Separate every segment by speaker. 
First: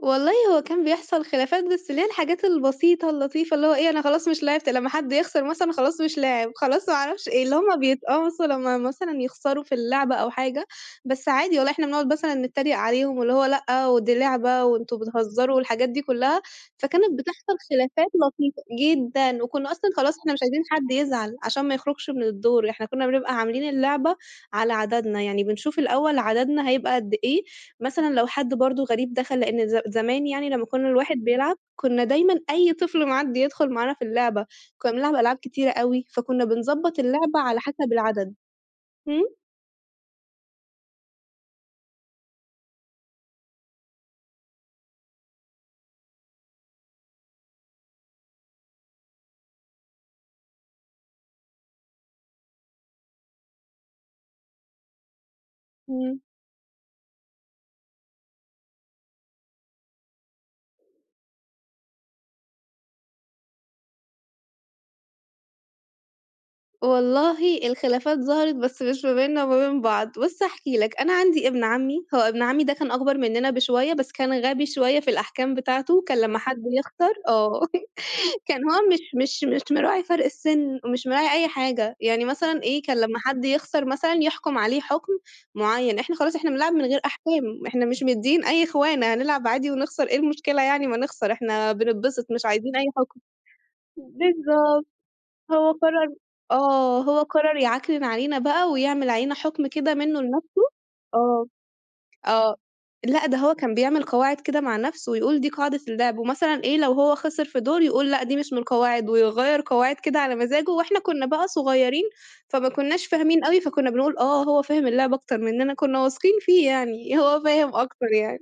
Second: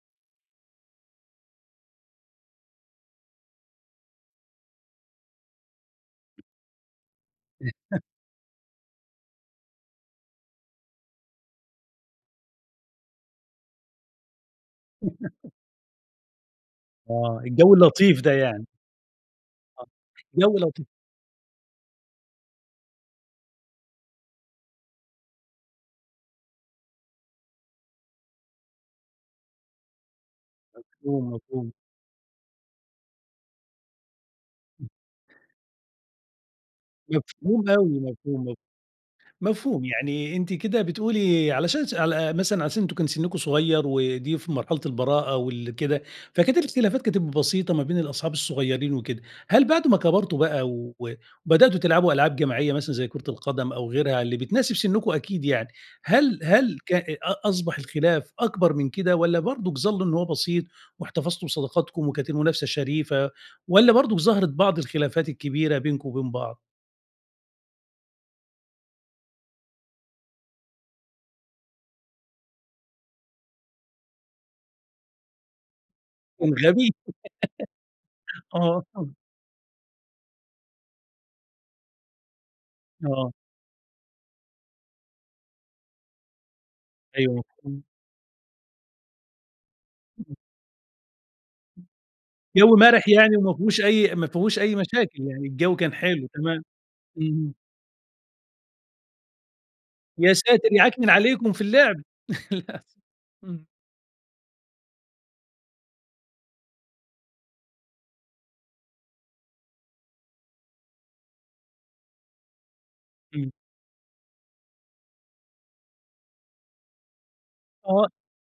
Speaker 1: والله هو كان بيحصل خلافات بس اللي هي الحاجات البسيطة اللطيفة اللي هو إيه، أنا خلاص مش لعبت لمّا حد يخسر مثلًا خلاص مش لاعِب، خلاص ما أعرفش إيه، اللي هم بِيتقمصوا لمّا مثلًا يخسروا في اللعبة أو حاجة، بس عادي والله إحنا بنقعد مثلًا نتّريق عليهم، واللي هو لأ، ودي لعبة وأنتم بِتهزّروا والحاجات دي كُلّها، فكانت
Speaker 2: آه،
Speaker 1: بتحصل
Speaker 2: الجو
Speaker 1: خلافات
Speaker 2: اللطيف ده
Speaker 1: لطيفة.
Speaker 2: يعني.
Speaker 1: جدًا. وكُنّا
Speaker 2: آه،
Speaker 1: أصلًا خلاص إحنا مش
Speaker 2: الجو
Speaker 1: عايزين
Speaker 2: لطي
Speaker 1: حد يزعل عشان ما يخرجش من الدور، إحنا كُنّا بنبقى عاملين اللعبة على عددنا، يعني بنشوف الأول عددنا هيبقى قد إيه؟ مثلًا لو حد برضه غريب دخل، لإن ز زمان يعني لمّا كُنّا الواحد
Speaker 2: مفهوم،
Speaker 1: بيلعب،
Speaker 2: مفهوم.
Speaker 1: كُنّا دايمًا أي طفل معدّي يدخل معانا في اللعبة، كُنّا بنلعب ألعاب كتيرة أوي، فكُنّا بنضبّط اللعبة على
Speaker 2: مفهوم
Speaker 1: حسب
Speaker 2: أوي،
Speaker 1: العدد.
Speaker 2: مفهوم م
Speaker 1: إمم.
Speaker 2: مفهوم. يعني أنتِ كده بتقولي علشان ش على مثلًا عشان أنتم كان سِنُّكم صغير ودي في مرحلة البراءة وال كده، فكانت الاختلافات كانت بسيطة ما بين الأصحاب الصغيرين وكده. هل بعد ما كَبرتوا بقى و بدأتوا تلعبوا ألعاب جماعية، مثلًا زي كرة القدم أو غيرها اللي بتناسب سِنُّكم أكيد يعني،
Speaker 1: إمم.
Speaker 2: هل هل ك أ أصبح الخلاف أكبر من كده والّا برضه ظَلُّوا إنه هو بسيط، واحتفظتوا بصداقتكم وكانت المنافسة شَريفة والّا برضه ظهرت بعض الخلافات الكبيرة بينكم وبين بعض؟
Speaker 1: والله الخلافات ظهرت، بس مش ما بيننا وما بين بعض. بُص هاحكي لك، أنا عندي ابن عمّي، هو ابن عمّي ده كان أكبر منّنا بشوية بس كان غبي شوية في الأحكام بتاعته، كان لمّا
Speaker 2: كان
Speaker 1: حد
Speaker 2: غبي؟
Speaker 1: يخسر آه. كان هو
Speaker 2: آه.
Speaker 1: مش مش مش مراعي فرق السِن، مش مراعي أي حاجة، يعني مثلًا إيه، كان لمّا
Speaker 2: آه.
Speaker 1: حد يخسر مثلًا يحكُم عليه حُكم مُعيّن، إحنا خلاص إحنا بنلعب من غير
Speaker 2: أيوه
Speaker 1: أحكام،
Speaker 2: مفهوم.
Speaker 1: إحنا مش مدِّيين أي خِوانَة هنلعب عادي ونخسر إيه المشكلة يعني، ما نخسر إحنا بِننبِسِط، مش
Speaker 2: جَو
Speaker 1: عايزين أي
Speaker 2: مَرِح
Speaker 1: حُكم.
Speaker 2: يعني وما فيهوش أي ما فيهوش أي
Speaker 1: بالضبط.
Speaker 2: مشاكل. يعني
Speaker 1: هو
Speaker 2: الجَو كان
Speaker 1: قرّر
Speaker 2: حلو، تمام.
Speaker 1: آه، هو
Speaker 2: اهم.
Speaker 1: قرّر يِعكنِن علينا بقى ويعمل علينا حُكم كده منّه
Speaker 2: يا
Speaker 1: لنفسه
Speaker 2: ساتِر! يِعكنِن
Speaker 1: آه،
Speaker 2: عليكم في اللعب.
Speaker 1: آه،
Speaker 2: للأسف
Speaker 1: لأ ده هو
Speaker 2: إمم.
Speaker 1: كان بيعمل قواعد كده مع نفسه ويقول دي قاعدة اللعب. ومثلًا إيه، لو هو خسر في دور يقول لأ دي مش من القواعد ويغيّر قواعد كده على مزاجه وإحنا كُنّا بقى صغيرين، فما كُنّاش فاهمين
Speaker 2: إمم.
Speaker 1: أوي، فكُنّا بنقول آه هو فاهم اللعبة أكتر منّنا، كُنّا واثقين فيه يعني، هو فاهم أكتر
Speaker 2: آه.
Speaker 1: يعني.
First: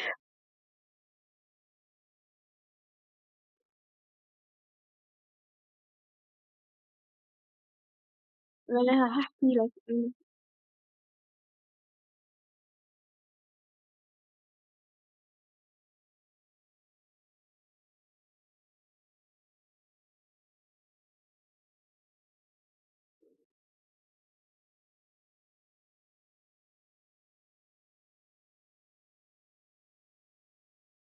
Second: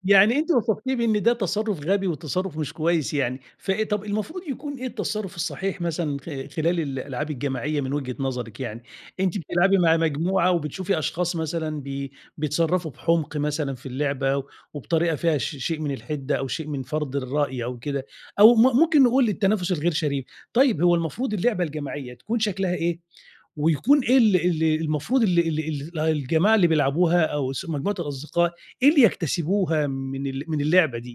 Speaker 2: يعني أنتِ وصفتيه بإن ده تصرُّف غبي وتصرُّف مش كويس يعني، فإيه طب المفروض يكون إيه التصرُّف الصحيح مثلًا خ خلال الألعاب الجماعية، من وجهة نظرِك
Speaker 1: ما
Speaker 2: يعني؟
Speaker 1: أنا ه
Speaker 2: أنتِ
Speaker 1: هاحكي لك،
Speaker 2: بتلعبي مع
Speaker 1: إمم.
Speaker 2: مجموعة وبتشوفي أشخاص مثلًا بي بيتصرّفوا بحُمق مثلًا في اللعبة وبطريقة فيها ش شيء من الحِدّة أو شيء من فَرْض الرأي أو كده أو م ممكن نقول التنافس الغير شريف. طيب، هو المفروض اللعبة الجماعية تكون شكلها إيه؟ ويكون إيه ال ال المفروض ال ال ال الجماعة اللي بيلعبوها أو س مجموعة الأصدقاء، إيه اللي يكتسبوها من ال من اللعبة دي؟